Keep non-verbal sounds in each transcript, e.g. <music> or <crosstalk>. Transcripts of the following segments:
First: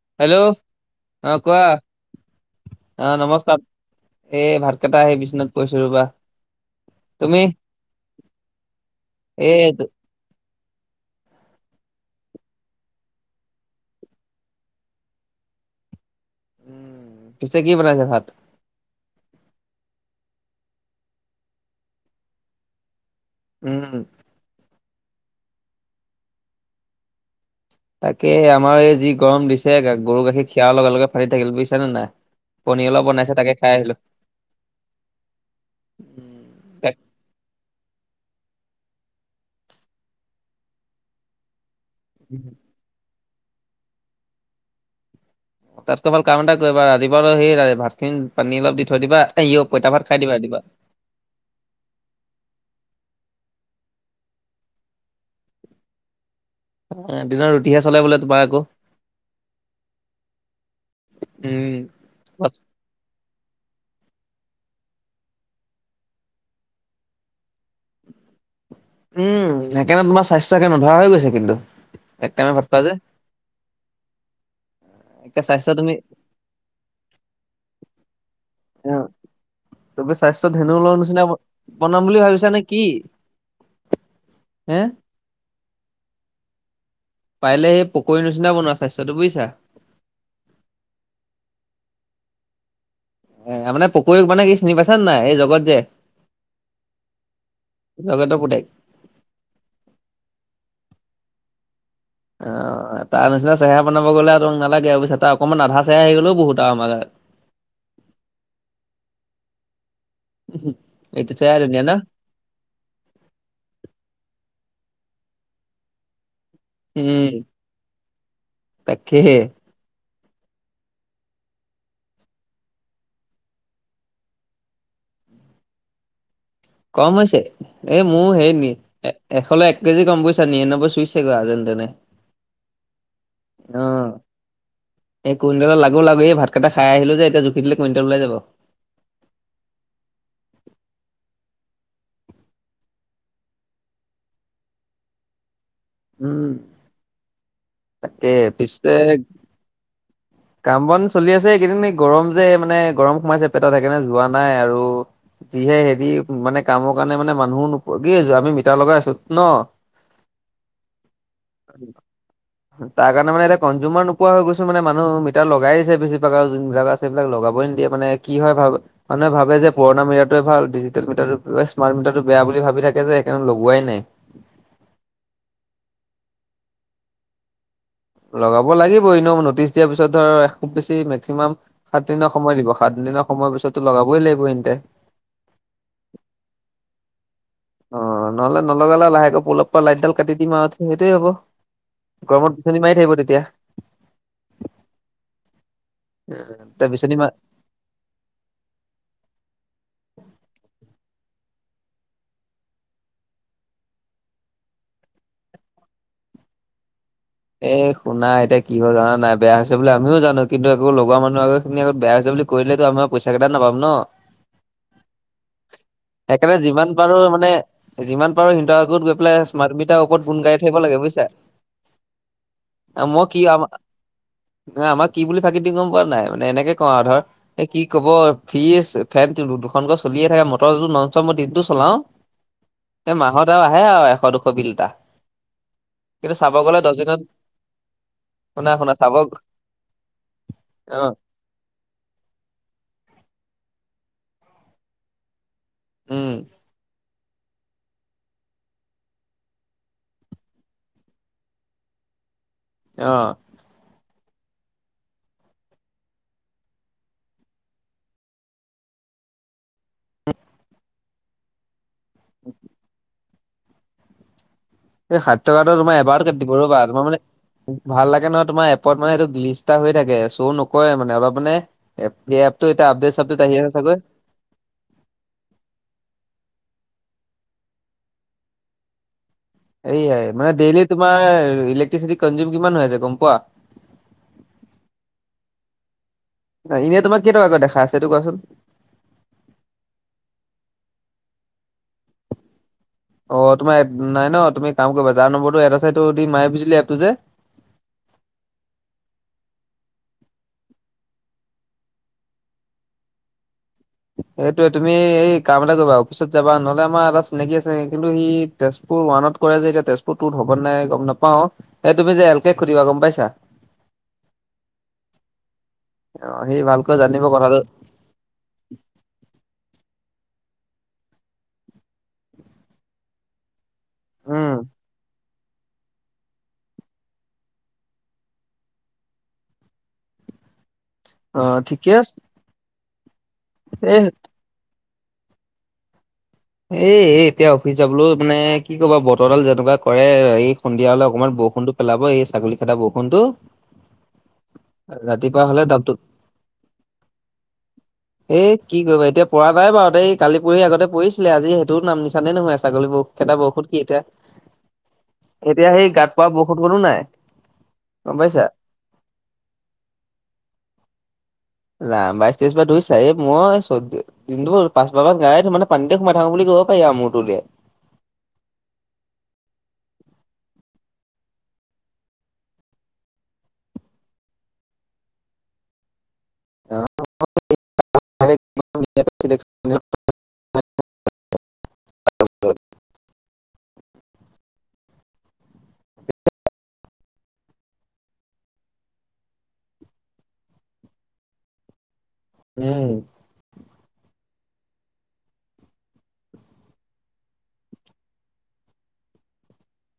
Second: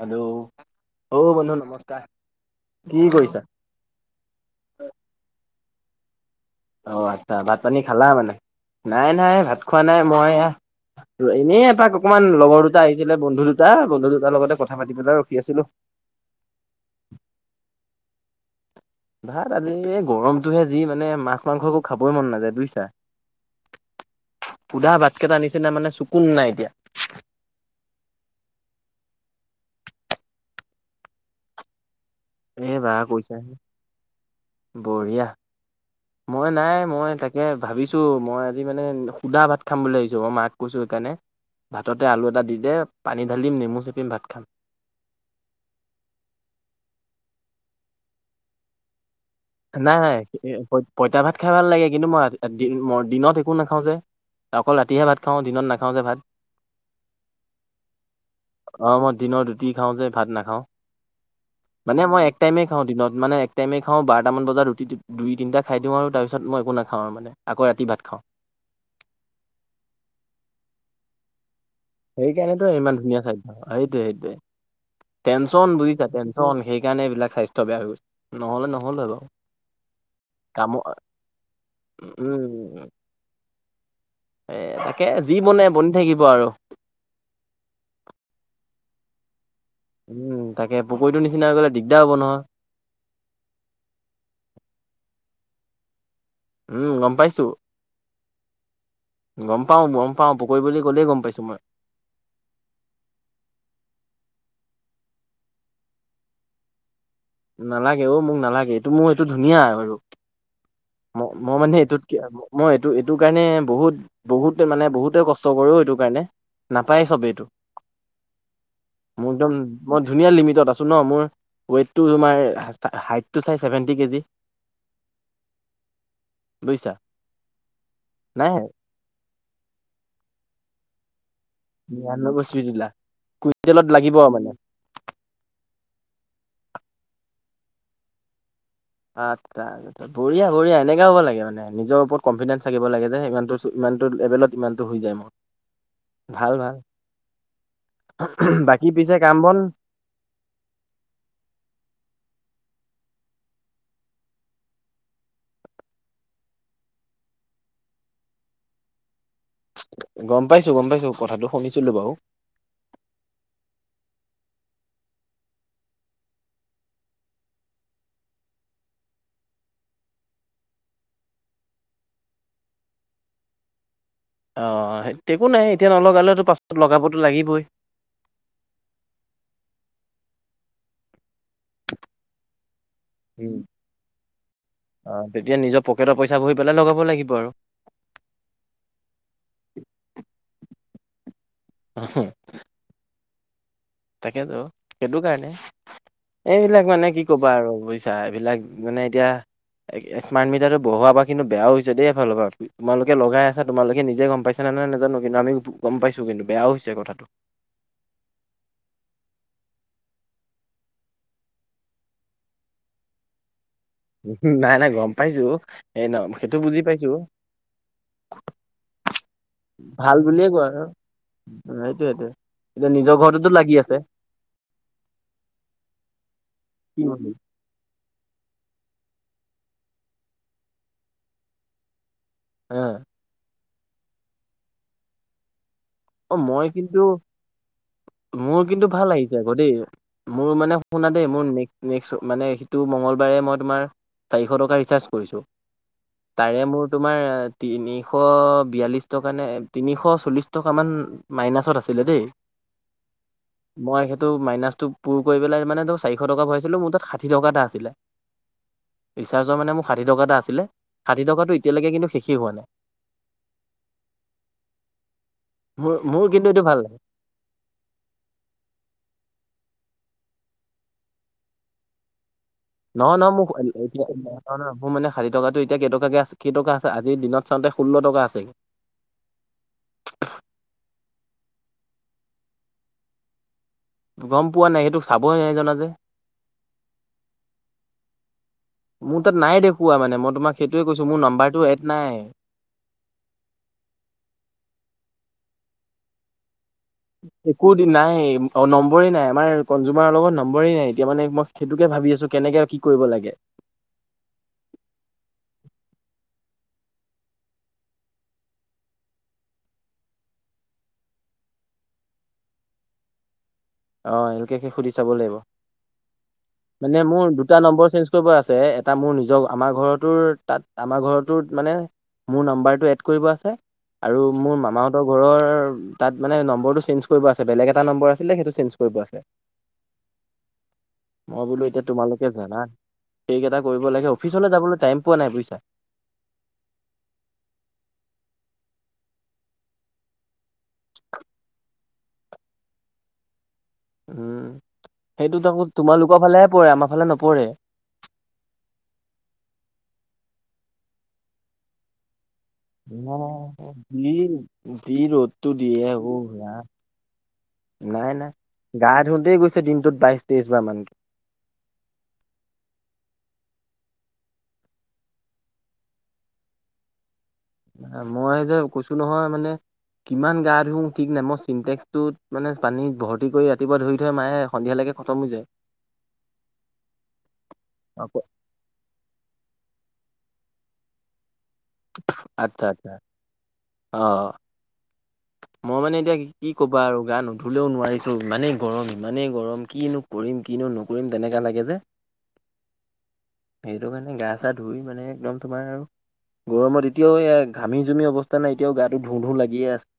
Hello অ বন্ধু নমস্কাৰ কি কৰিছা এ ভাতকেইটা হেই বিচনাত পৰিছো ৰবা অ আচ্ছা তুমি ভাত পানী খালা মানে নাই নাই ভাত এই খোৱা নাই মই এনেই এপাক অকমান লগৰ দুটা আহিছিলে বন্ধু দুটা বন্ধু দুটাৰ লগতে কথা পাতি পেলাই ৰখি আছিলো। উম পিছে কি বনাইছে ভাত ভাত আজি গৰমটোহে যি মানে মাছ মাংস একো খাবই মন নাযায় বুইচা। উম সুদা ভাতকেইটা নিছিনা মানে চোকুন নাই এতিয়া। তাকে আমাৰ এই যি গৰম দিছে গৰু গাখীৰ খিৰাৰ লগে লগে ফাটি থাকিল বুজিছা নে নাই। এ পনীৰ বা অলপ বনাইছে তাকে কৈছাহে খাই আহিলো বঢ়িয়া উম, মই নাই তাক- মই তাকে ভাবিছো মই আজি মানে সুদা ভাত খাম বুলি ভাবিছো মই মাক কৈছোঁ সেইকাৰণে ভাততে আলু এটা দি দে পানী ঢালিম নেমু চেপিম ভাত খাম তাতকৈ ভাল কাম এটা কৰিবা ৰাতিপাাৰ সেই ভাত খিনি পানী অলপ দি থৈ দিবা পইতা ভাত খাই দিবা ৰাতিপুৱা। পইতা ভাত খাই ভাল লাগে কিন্তু মই ম দিনত একো নাখাওঁ যে অকল ৰাতিহে ভাত খাওঁ দিনত নাখাওঁ যে ভাত অ, দিনৰ ৰুটিহে চলে বোলে তোমাৰ আকৌ আহ মই দিনৰ ৰুটি খাওঁ যে ভাত নাখাওঁ উম মানে মই এক টাইমে বাচ- খাওঁ দিনত মানে টাইমে খাওঁ বাৰটামান বজাত ৰুটটো দুই তিনিটা খাই দিওঁ আৰু তাৰপিছত মই একো নাখাওঁ আৰু মানে আকৌ ৰাতি ভাত খাওঁ উম সেইকাৰণে তোমাৰ স্বাস্থ্য একে নধৰা হৈ গৈছে কিন্তু এক টাইমে ভাত সেইকাৰণেতো খোৱা যে ইমান ধুনীয়া সাধ্য সেইটোৱে সেইটোয়ে একে স্বাস্থ্য টেনশচন তুমি বুজিছা টেনন সেই কাৰণ এইবিলাক স্বাস্থ্য বেয়া হৈ গৈছে নহ'লে অ নহ'ল হয় বাৰু তপি স্বাস্থ্য ধেনু কামৰ লৰ নিচিনা বনাম বুলি ভাবিছ নে কি উম এ হে তাকে যি বনে বনি থাকিব আৰু পাৰে এই পকৰীৰ নিচনা বনোৱা স্বাস্থ্যটো বুজিছা। উম তাকে পকৰীটো নিচিনা হৈ গ'লে দিগদাৰ হ'ব নহয়। এ মানে পকৰী মানে কি চিনি পাইছে নে নাই এই জগত যে উম গম পাইছো জগতৰ পুতেক গম পাওঁ গম পাওঁ পকৰি বুলি গলেই গম পাইছো মই অ তাৰ নিচি চেহৰা বনাব গ'লে আৰু নালাগে আৰু পিত তাৰ অকমান আধা চেহৰা আহি গ'লেও বহুত আৰু আমাৰ গাত নালাগে অ মোক নালাগে এইটো মোৰ এইটো ধুনীয়া আৰু ম এইটো মই চেহেৰাই মানে ধুনীয়া ন এইটোক মই এইটো এইটো কাৰণে বহুত বহুত মানে বহুতে কষ্ট কৰো এইটো কাৰণে নাপায় উম চবেই এইটো মোৰ তাকেহে একদম মই ধুনীয়া লিমিটত আছোঁ ন মোৰ টো তোমাৰ হাইটটো চাই চছেভেনটি কেজি বুজিছা কম হৈছে এই মোৰ নাই হেৰি নি এশলৈ এক কেজি কম বুইছা নিৰান্নব্বৈ সুইছেগৈ নিৰান্বৈ চুই দিলা অ কুইণ্টেলত লাগিব মানে। এই কুইণ্টল লাগো লাগো এই ভাতকেইটা টা খাই আহিলো যেতিয়া জুখিলে কুইণ্টেল ওলাই যাব আচ্ছাা বঢ়িয়া বঢ়িয়া এনেকা হ'ব লাগে মানে নিজৰ ওপৰত কনফিডেন্স থাকিব লাগে যে ইমান ইমানতটো লেভেলত ইমান টো হৈ যায় মোৰ উম ভাল ভাল বাকী পিছে কাম বন কাম বন চলি আছে এইকেইদিন এই গৰম যে মানে গৰম সোমাইছে পেটত সেইকাৰণে যোৱা নাই আৰু যিহে হেৰি মানে কামৰ কাৰণে মানে মানুহো নোপোৱা কি আছো আমি মিতাৰ লগাই আছো ন গম পাইছো গম পাইছো কথাটো শুনিছিলো বাৰু তাৰ কাৰণে মানে এতিয়া কনজিমাৰ নোপোৱা হৈ গৈছো মানে মানুহ এতিয়া লগাই দিছে বেছিভাগ আৰু যোনবিলাক আছে সেইিলাক লগাব নিদিয়ে মানে কি হয় ভাব মানুহে ভাবে যে পুৰণা মিটাৰোৱ ভাল ডিজিটেল মিটাৰটো স্মাৰ্ট মিটাৰটো বেয়া বুলি ভাবি থাকে সেইকাৰণে লগোৱাই নাই। অঁ, হে একো নাই এতিয়া নলগালেতো পাছত লগাবতো লাগিবই। লগাব লাগিবই ন ' ন'টিচ দিয়াৰ পিছত ধৰ খুব বেছি মেক্সিমাম সাত দিনৰ সময় দিব। সাত দিনৰ সময়ৰ পিছতটো লগাবই লাগিব তেন্তে। অ, তেতিয়া নিজৰ পকেটৰ পইচা ভৰি পেলাই লগাব লাগিব আৰু। অঁ, নহলে নলগালে লাহেকৈ পলপ পৰা লাইটডাল কাটি দিম আৰু সেইটোয়ে হ'ব। গৰমত বিচনী মাৰি থাকিব তেতিয়া। তাকেতো সেইটো কাৰণে। এইবিলাক এতিয়া মানে বিচনী কি মা কবা আৰু বুজি ছা এইবিলাক মানে এতিয়া এ স্মাৰ্ট মিটাৰটো বহোৱাৰ পৰা কিন্তু বেয়াও হৈছে দেই এফালৰ ভালৰ পৰা। তোমালোকে লগাই আছা, তোমালোকে নিজে গম পাইছা। না, না নাজানো। কিন্তু আমি গম পাইছো। কিন্তু বেয়াও হৈছে কথাটো। এ, শুনা এতিয়া, কি হয় জানা নাই? বেয়া হৈছে বুলি আমিও জানো। কিন্তু আকৌ লগোৱা মানুহৰ আগত খিনি আগত বেয়া হৈছে বুলি- কৰিলেটো আমাৰ পইচা কেইটা নাপাম ন'। নাই নাই গম পাইছো এই ন সেইকাৰণে সেইটো বুজি যিমান পাইছো পাৰো, মানে যিমান পাৰো সিহঁতৰ আাগত গৈ পেলাই স্মাৰ্ট মিটাৰ ওপৰত গুণ গাই থাকিব লাগে বুইছা। সেইতোৱেটো। আমাৰ কি? আমাৰ, আমাক কি বুলি ফাকি দিয়ে গম পোৱা নাই? মানে এনেকে কওঁ কি আৰু কৰিবি। ধৰ- এ কি কব? ফ্ৰীজ, ফেনটো দুখন ঘত চলিয়ে থাকে। মটৰটো নন ষ্টপ, মই দিনটো চলাওঁ। অঁ। মাহত আৰু আহে আও এশ- দুশ বিল এটা। কিন্তু অ চাব মই গ'লে দহ কিন্তু দিনত মোৰ শুনা কিন্তু শুনা ভাল চাব লাগিছে আকৌ দেই। মোৰ মানে অ শুনা দেই - মোৰ নেক্ম, নেক্ম মানে নেক্সটো মঙলবাৰে মই তোমাৰ চাৰিশ টকা ৰিৰ্চাছ কৰিছো। উম তাকে মোৰ তোমাৰ, তিনিশ বিয়াল্লিশ টকা নে তিনিশ চল্লিশ টকা- অকনমান মাইনাচত আছোগে দেই। অঁ। মই সেইটো, মাইনাচটো পুৰকৰি পেলাই মানে চাৰিশ টকা ভৰাইছিলোঁ। মোৰ তাত ষাঠি টকা এটা আছিলে। ৰিচাৰ্জৰ মানে মোৰ ষাঠি টকা এটা আছিলে। ষাঠি টকাটো এতিয়ালৈকে কিন্তু শেষেই হোৱা নাই। সেই ষাঠি টকাটো মোৰ তোমাৰ এবাৰ মোৰ কাটি কিন্তু দিব। এইটো ৰ'বা, ভাল লাগে তোমাৰ মানে ভাল লাগে নহয় তোমাৰ এপত মানে এইটো লিষ্ট এটা হৈ থাকে। শ্ব' নকৰে মানে। অলপ মানে এপতিয়া এপটোত এতিয়া আপডেট -ছাব্‌দেট আহি আছে চাগে? ন, ন মোৰ মানে ষাঠি টাতো এতিয়া কেইটকা কে আছে? কেই টকা আছে? আজি দিনত চওঁতে ষো্ল টকা আছেে। এইয়াই, মানে ডেইলি তোমাৰ ইলেক্ট্ৰিচিটি কনজিউম কিমান হৈ আছে, গম পোৱা? গম পোৱা নাই। সেইটো চাবই নাই জনা যে। এনেই তোমাৰ কেইটকাকে দেখাই আছে? সেইটো কোৱাচোন? মোৰ তাত নাই দেখোৱা মানে মই তোমাক সেইটোৱে কৈছো। মোৰ নাম্বাৰটো এড্‌ নাই। অঁ তোমাৰ এপটো নাই ন'? তুমি এটা কাম কৰিবা। যাৰ নম্বৰটো এড্ৰছটো দি মাই বুজিলি এপটো যে একো দি নাই। অ নম্বৰে নাই। আমাৰ কনজিউমাৰৰ লগত নম্বৰে নাই। এতিয়া মানে মই সেইটোকে ভাৱি আছোঁ। কেনেকে এড্‌ কৰিব লাগে। এইটো তুমি কাম এটা কৰিবা, অফিচত যাবা। নহলে আমাৰ এটা চিনাকি আছে। কিন্তু সি তেজপুৰ ওৱানত কৰে যে এতিয়া তেজপুৰ টুত হ'ব নাই গম নাপাওঁ। এই তুমি যে এল কেক সুধিবা। গম পাইছা? অঁ, এল কেকে সুধি চাব লাগিব। অ সি ভালকৈ মানে জানিব মোৰ দুটা কথাটো নম্বৰ চেঞ্জ- টো বা আছে। এটা মোৰ নিজৰ। আমাৰ ঘৰটোৰ তাত আমাৰ ঘৰটোত মানে মোৰ নাম্বাৰটো এড্‌ কৰিব আছে। আৰু উম মোৰ মামাহঁতৰ ঘৰৰ তাত মানে নম্বৰটো চেঞ্জ কৰিব আছে। বেলেগ এটা নম্বৰ আছিলে সেইটোঞ্জ- গৈ পোৱা আছে। অ মই বোলো এতিয়া ঠিকে আছে তোমালোকে জানা। সেইকেইটা- কৰিব এ লাগে। অফিচলৈ যাবলৈ টাইম পোৱা নাই। বুজছা? এই এ এতিয়া অফিচ যাবলৈও মানে কি কবা বতৰডাল যেনেকুৱা কৰে এই সন্ধিয়া হলে অকমান বৰষুণতো - পেলাব এই ছাগলী খেদোৱা বৰষুনটো। উম, সেইটোত আকৌ তাপতো তোমালোকৰ ফালেহে পৰে আমাৰ ফালে নপৰে। এ কি কৰিবা এতিয়া পৰা নাই বাৰু দেই কালি পঢ়ি আগতে পঢ়িছিলে আজি সেইটোও নাম নিচানেই নহয় আছে। অহ যি যি ৰ'দটো এতিয়া সেই দিয়ে গাত অ। পৰা বৰষুণকনো নাই গম নাই নাই, পাইছা গা ধুওঁতেই গৈছে দিনটোত বাইশ তেইশ বাৰ মানকে। ৰাম বাইশ তেইশ বা ধুইছাই মই চধ দিনটো পাঁচবা বাৰ গায়ে ধো মানে পানীতে সোমাই থাকো বুলি কব পাৰি মোৰটো যে। মই যে কৈছো নহয় মানে- কিমান গা ধুওঁ ঠিক নাই মই চিন্টেক্সটোত মানে পানীত ভৰ্তি কৰি ৰাতিপুৱা ধুৱে থৈ মায়ে সন্ধিয়ালৈকে- খটম হৈ যায়। আকৌ <unintelligible> আচ্ছা আচ্ছা। অহ। মই মানে এতিয়া কি ক'বা আৰু গা নুধুলেও নোৱাৰিছো ইমানে গৰম ইমানে গৰম কিনো- কৰিম কিনো নকৰিম তেনেকুৱা লাগে যে। উম। সেইটো কাৰণে গা চা ধুই মানে একদম তোমাৰ আৰু- গৰমত এতিয়াও এয়া ঘামি জুমি অৱস্থা নাই এতিয়াও গাটো ধোঁ ধোঁ লাগিয়ে আছে।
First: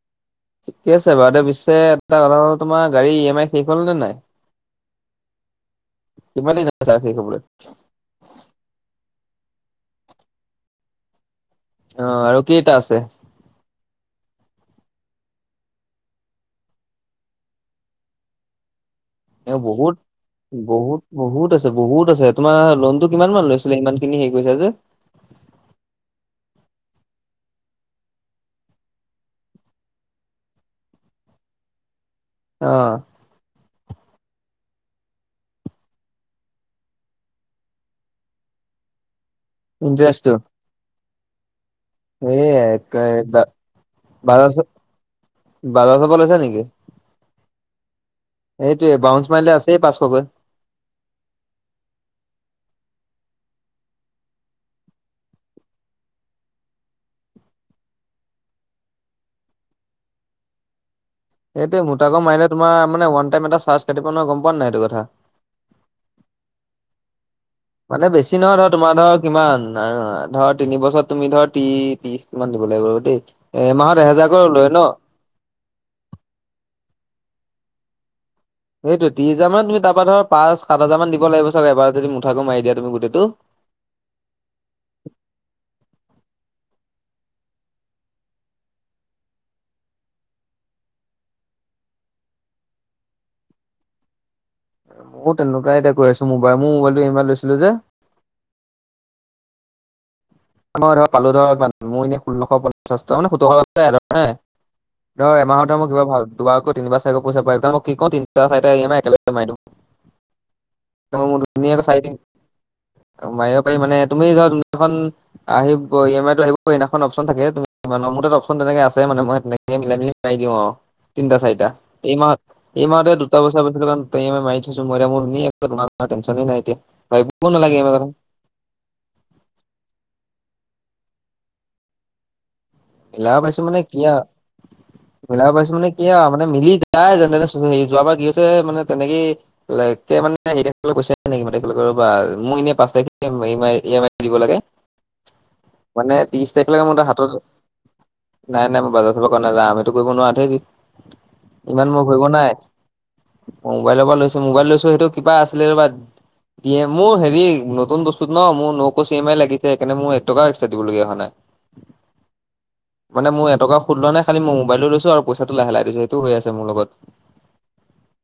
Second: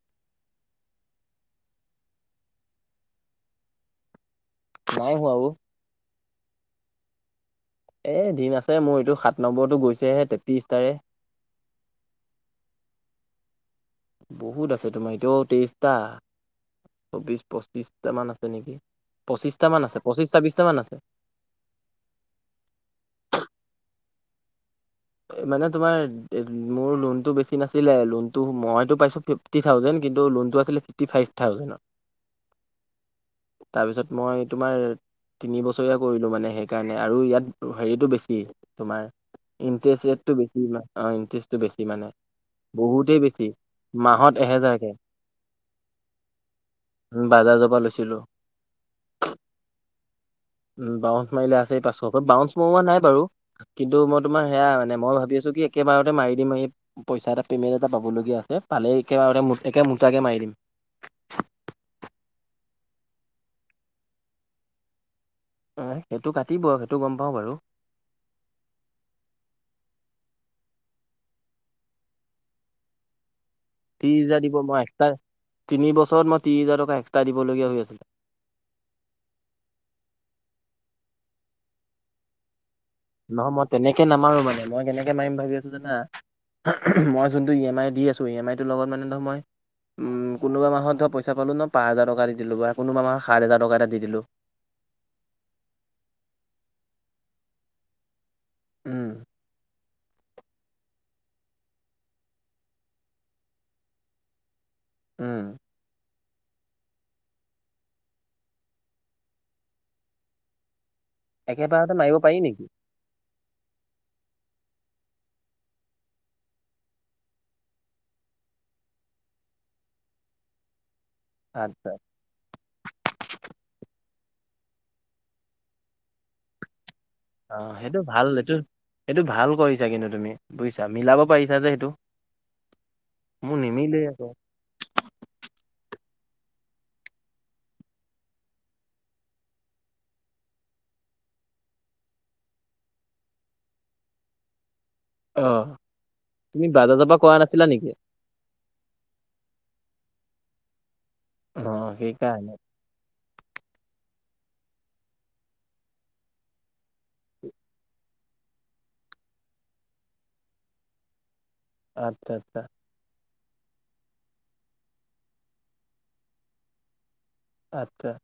ঠিকে আছে বাৰু দে পিছে এটা কথা হ'ল তোমাৰ গাড়ী ই এম আই শেষ হ'ল নে নাই? নাই হোৱা অ। কিমান দিন আছে শেষ হবলৈ? এ দিন আছে মোৰ এইটো সাত নম্বৰৰতো গৈছেহে তেত্ৰিশ তাৰে। অ আৰু কইটা আছে? বহুত আছে তোমাৰ এটোও তেইশটা, চৌবিশ পঁচিছটা মান আছে নেকি। এ পঁচিছটা মান বহুত আছে পঁচিছটা ছাব্বিছটা মান আছে। বহুত বহুত আছে বহুত আছে তোমাৰ লোনতটো কিমান মান লৈছিলে ইমান খিনি হেৰি কৰিছা যে। মানে তোমাৰ মোৰ লোনতটো বেছি নাছিলে লোনতটো মইতো পাইছো ফ ফিফটিন উজেড কিন্তু লোনটো আছিলে ফিফটি ফাইভ থাউজেণ্ড। অ। তাৰপিছত মই তোমাৰ- তিনি বছৰীয়া কৰিলো মানে সেইকাৰণে আৰু ইয়াত হেৰিতটো বেছি তোমাৰ- ইণ্টাৰেষ্টটো ইণ্টাৰেষ্টিটো বেছি। অ ইণ্টাৰেষ্টটো বেছি মানে, এই বহুতেই বেছি মাহত বাজাজ এহেজাৰকে। বাজাজৰ পৰা লৈছা নেকি? উম বাজাজৰ পৰা লৈছিলো। এইটোৱে বাউন্সাৰ মাইলে আছে পাঁচশকৈ। উম বাউন্স মাৰিলে আছে পাঁচশকৈ বাউন্স মৰোৱা নাই বাৰু। কিন্তু মই তোমাৰ সেয়া মানে মই ভাবি আছোঁ কি একেবাৰতে মাৰি দিম- পইচা এটা পেমেণ্ট এটা পাব লগীয়া আছে পালে একেবাৰে একে মুটাকে মাৰি দিম। এইটো মুটাকে মাৰিলে তোমাৰ মানে ৱান টাইম এটাৰ্জ কাটিব নহয় গম পোৱা নাইটো এইটো কথা? সেইটো কাটিব সেইটো গম পাওঁ বাৰু। মানে বেছি নহয় ধৰ তোমাৰ ধৰ কিমান আৰু ধৰ তিনি বছৰত তুমি ধৰ ত্ৰি ত্ৰিশ কিমান দিব লাগিব ৰ দেই এমাহত ত্ৰিশ এহেজাৰ হাজাৰ দিব লয় মই ন'? এক্সট্ৰা তিনি বছৰত মই তিছ হাজাৰ কে এক্সট্ৰা দিবগ হৈছিলে। সেইটোৱে ত্ৰিহাজাৰ তুমি তাপা ধৰ পাঁস সাত হাজাৰ মান দিব লাগিব চাগে এবাৰত যদি মুঠাক মাৰি দিয়া তুমি গোটেইটো। অ' মই তেনেকে নামাৰো মানে মই কেনেকে মাৰিম ভাবি আছো জানা। মই যোনটো ই এম আই দি আছো ই এম আই তৰ লগত মানে ধৰ মই- উম' কোনোবা মাহত ধৰ পইচা পালোঁ ন' পাঁ হাজাৰ টকা দি দিলোঁ বা কোনোবা মাহত সাত হাজাৰ টকা এটা দি দিলোঁ। মো‌ তেনেকুৱাই এতিয়া কৈ আছো মোবাই মো মোবাইলটো ই এমা আইত লৈছিলো যে। উম' মই ধৰ পালো ধৰক ইমান মোৰ এনেই ষোল্লশ পঞ্চাছটা মানে সোতৰশ ধৰ উম। এমাহত- মই কিবা ভাল দুবাৰকৈ তিনিবাৰ চাৰিবা পইচা পাই যাওঁ ময় কি কওঁ তিনিটা চাইটা ই য়েমাই একেলগে মাৰি দিম। <inaudible> এবাৰ মোৰ ধুনীয়াকৈ একেবাৰতে মাৰিব পাৰি নেকি চাৰিদিন মাৰিব পাৰিম মানে তুমি যোৱা দিনাখন- আহিব ই এম আইতো আহিব সেইদিনাখন অপচন থাকে তুমি মো তাত অপশন নাথাকে আছে মানে মই তেনে- কে মিলাই মিলি চাই দিওঁ আওঁ, তিনিটা চাৰিটা সাত হাজাৰ এইমাহত- এই মাহতে দুটা পইচা পাইছিলো কাৰণে ত ই এ মাই মাৰি থৈছোং ময় এতিয়া মো ধুনীয়াকৈ দুটা মাহ তেনচনে নাই এতিয়া। অঁ নালাগে এই সেইটো কথা ভাল এইটো সেইটো ভাল কৰিছা কিন্তু তুমি, বুজিছা মিলাব পাৰিছা যে সেইটো। মিলাব মোৰ পাৰিছোঁ মানে কি নিমিলেই আও। আকৌ। মিলাব পাৰিছোঁ মানে কি আও মানে মিলি যায় যেনতেনে হেৰি যোৱাবাৰ কি কৈছে মানে তেনেকেই- লেকে মানে কি হৈছে ৰবা মোৰ এনে পাঁচ তাৰিখে ই এম আই দিব লাগে। মানে ত্ৰিশ তাৰিখলৈকে মোৰ তা হাতত- গৈছিলা নেকি? নাই নাই মই বাজাৰ চাজাৰ কৰিব নাযাওঁ, ময়টো কৰিব নোৱাৰো তয় অ কি ইমান মোৰ কৰিব সেইকাৰণে নাই। মোবাইলৰ পৰা লৈছোঁ মোবাইল লৈছোঁ সেইটো কিবা আছিলে ৰবা। দিয়ে মোৰ হেৰি নতুন বস্তুত ন মোৰ নকশ চি এম আই লাগিছে সেইকাৰনে মোৰ এক টকা এক্সট্ৰা দিবলগীয়া হোৱা নাই। আৎচ্ছা আৎচ্ছা। মানে মোৰ এটকাও সুধ লোৱা নাই খালি ময় মোবাইলটো লৈছোঁ আৰু পইচাটো লাহে লাহে দিছোঁ সেইটো হৈ আছে মোৰ লগত। আৎচ্ছা।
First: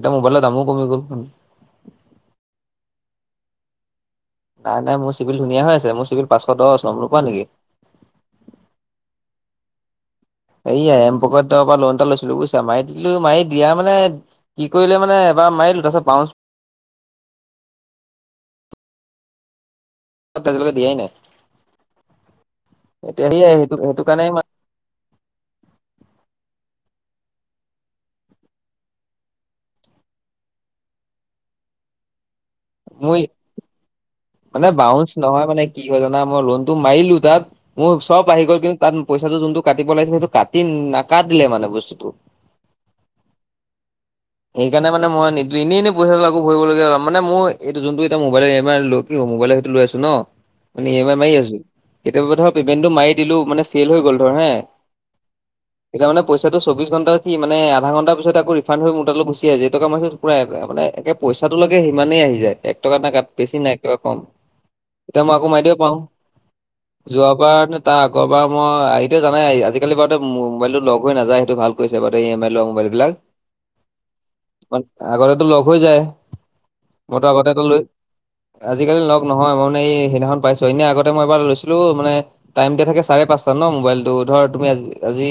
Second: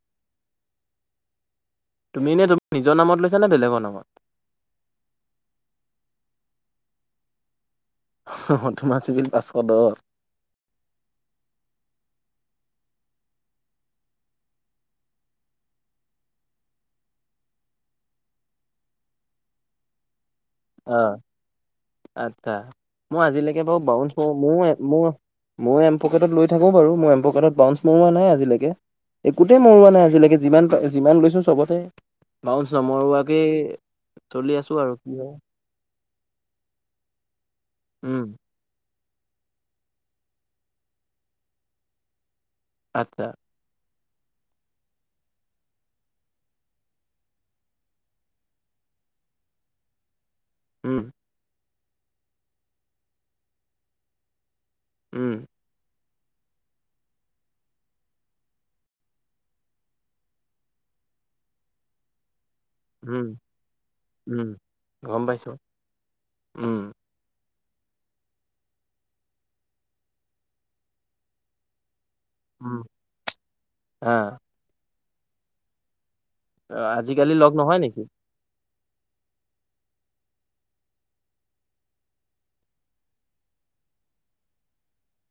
এটা মোবাইলৰ দামো কমি গ'ল। তুমি এনেই তুমি নিজৰ নামত লৈছা নে বেলেগৰ নামত? নাই নাই মোৰ চিভিল ধুনীয়া হৈ আছে, মোৰ চিভিল পাঁচশ দছ গম‌ নোপোৱা নেকি? হ হ তোমাৰ চিবিল পাঁচশ দহ। এইয়া এম পকেতৰ পৰা লোন এটা লৈছিলোঁ বুইছা মাৰি দিলো মাৰি দিয়া মানে- কি কৰিলে মানে এবাৰ মাৰিলোঁ তাৰপিছত পাওঁচ- ত আজি লৈকে দিয়াই নাই। আৎচ্ছা মই এতিয়া সেয়াই আজিলৈকে সেইটো বাৰু সেইটো বাউন কাৰণে মো মো- মও এমপ'কেটত লৈ থাকোঁ বাৰু মই এমপকেটত বাউনচ মৌৱা নাই আজিলৈকে। একোতে মৰোৱা নাই আজিলৈকে যিমান যিমান লৈছোঁ চবতে মাউনচ মোৰ নমৰোৱাকেই- মানে বাউন্ঞ্চ নহয় মানে কি হয় জানা? মই লোনটো মাৰিলোঁ তাত মোৰ উম চব আহি গ'ল কিন- তাত পইচাটো যোনটো কাটিব লাগিছিল সেইটো কাটি নাকাটিলে মানে বস্তুতটো। আৎচ্ছা। সেইকাৰণে মানে মই নিদো এনে এনে সেইকাৰণে মানে ময় নিদিলো এনেই এনেই প‌ইচাটো আকৌ ভৰিব লগীয়া হল মানে মোৰ এইটো যোনটো এটা mobile E M I loan- কিয় মোবাইলৰ সেইটো লৈ আছোঁ ন। মানে উম ই এম আই মাৰি আছোঁ কেতিয়াবা ধৰ পেমেন্টটো মাৰি দিলোঁ মানে ফেল হৈ গ'ল ধৰ হেঁ- উম' এতিয়া মানে পইচাটো চৌবিশ ঘণ্টা কি মান আধা ঘণ্টা পিছতে আকৌ ৰিফাইন হৈ মো- তালৈ গুচি আহিছে যেই টকা মাৰিছোঁ পুৰা মানে একে পইচাটো লেকে সিমানেই আহি যায়। এক টকা টা কাত উম বেছি নাই এক টকা কম উম গম এতিয়া মই আকৌ পাইছো মাৰি দিব পাওঁ। উম যোৱাবাৰ নে তাৰ আগৰবাৰ, মই এইটো জানাই আজিকালি বাৰুতে, মোবাইলটো লক হৈ নাযায়, সেইটো ভাল। কৰিছে বাৰুতে, ই এম আইট লোৱা মোবাইল বিলাক। অ'। আগতেটো লগ হৈ যায়, মইতো আজিকালি লগ আগতেটো নহয় লৈ নেকি আজিকালি লগ নহয়, মই মানে এই সেইদিনাখন পাইছোঁ, এনে আগতে মই এইবাৰ লৈছিলোঁ মানে। টাইম দিয়া থাকে চাৰে পাঁচটা ন মোবাইলটো, ধৰ তুমি আজি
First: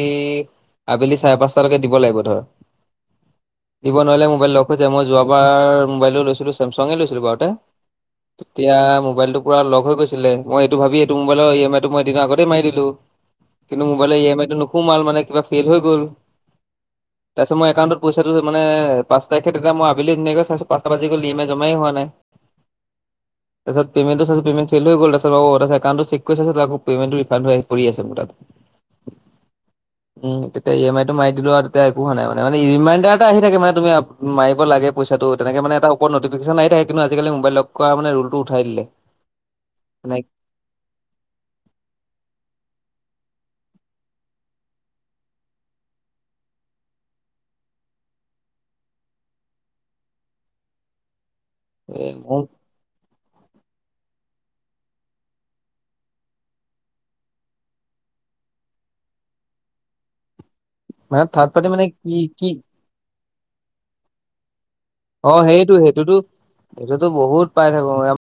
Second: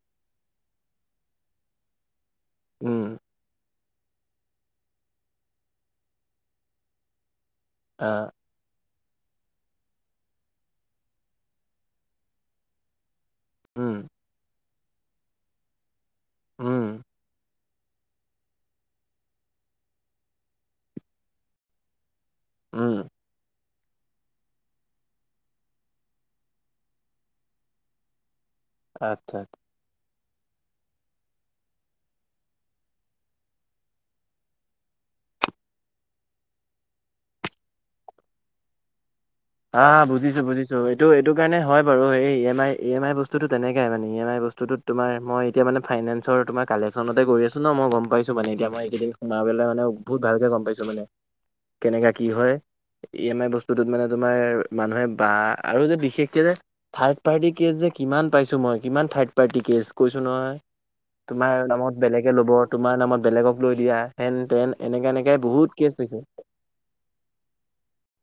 আবেলি চাৰে পাঁচটালৈকে দিব লাগিব ধৰ। উম। দিব নোৱাৰিলে মোবাইল লক হৈ যায়, মই যোৱাবাৰ মোবাইলটো লৈছিলোঁ, চেমচাঙে লৈছিলোঁ বাৰুতে। অ'। তেতিয়া মোবাইলটো পুৰা লক হৈ গৈছিলে, মই এইটো ভাবিয়ে এইটো মোবাইলৰ ই এম আইটো মই এদিনৰ আতেই মাৰি দিলোঁ। কিন্তু, উম মোবাইলৰ ই এম আই টো নোসোমাল, মানে কিবা ফেইল হৈ গ'ল। উম। চ' মই একাউণ্টট। পইচাটো মানে, পাঁচ তাৰিখে তেতিয়া মই আবিলি ধুনাকৈ চাইছোঁ, পাঁচটা বাজি গ'ল ই এম আই জমাই হোৱা নাই। <inaudible> তাৰপিছত পেমেণ্টটো চাইছো পেমেণ্ট ফেইল হৈ গ'ল, তাৰপিছত অ', তাৰপিছত একাউণ্টটো চেক কৰি চাইছো, আকৌ পেমেন্টটো ৰিফান্ড হৈ আহি পৰি আছে মোৰ তাত। আচ্ছা। উম, তেতিয়া ই এম আই টো মাৰিদিলো আৰু, তেতিয়া একো হোৱা নাই মানে, ই ৰিমাইণ্ডাৰ এটা আহি থাকে, মানে তুমি মাৰিব লাগে পইচাটো, তেনেকে মানে এটা ওপৰত নটিফিকেশন আহি থাকে কিন্তু, আজিকালি মবাইল লক কৰা মানে ৰুলটো উঠাই দিলে। হা, হা, মানে বুজিছো, বুজিছো। চ' এইটো, এইটো কাৰণে হয় বাৰু, এই E M I E M I বস্তুটো তেনেকাই মানে ই এম আই বস্তুটো। তোমাৰ মই এতিয়া মানে ফাইনেন্সৰ তোমাৰ কালেকচনতে কৰি আছো ন, মই গম পাইছো মানে এতিয়া মই এইকেইদিন। সোমাই পেলাই মানে বহুত ভালকে গম পাইছো মানে, এ, কেনেকা কি মোৰ হয়, ই এম আই বস্তুটোত মানে তোমাৰ মানুহে বা আৰু যে, বিশেষকে যে থাৰ্ড পাৰ্টি কেছ যে, কিমান পাইছো মই, কিমান থাৰ্ড পাৰ্টি কেছ কৈছোঁ নহয়। মানে থাৰ্ড তোমাৰ পাৰ্টি মানে নামত কি বেলেগে কি ল'ব, তোমাৰ নামত বেলেগক লৈ দিয়া, হেন-তেন। এনেকে, এনেকে বহুত কেছ পাইছোঁ। এইটোতো বহুত পাই থাকো।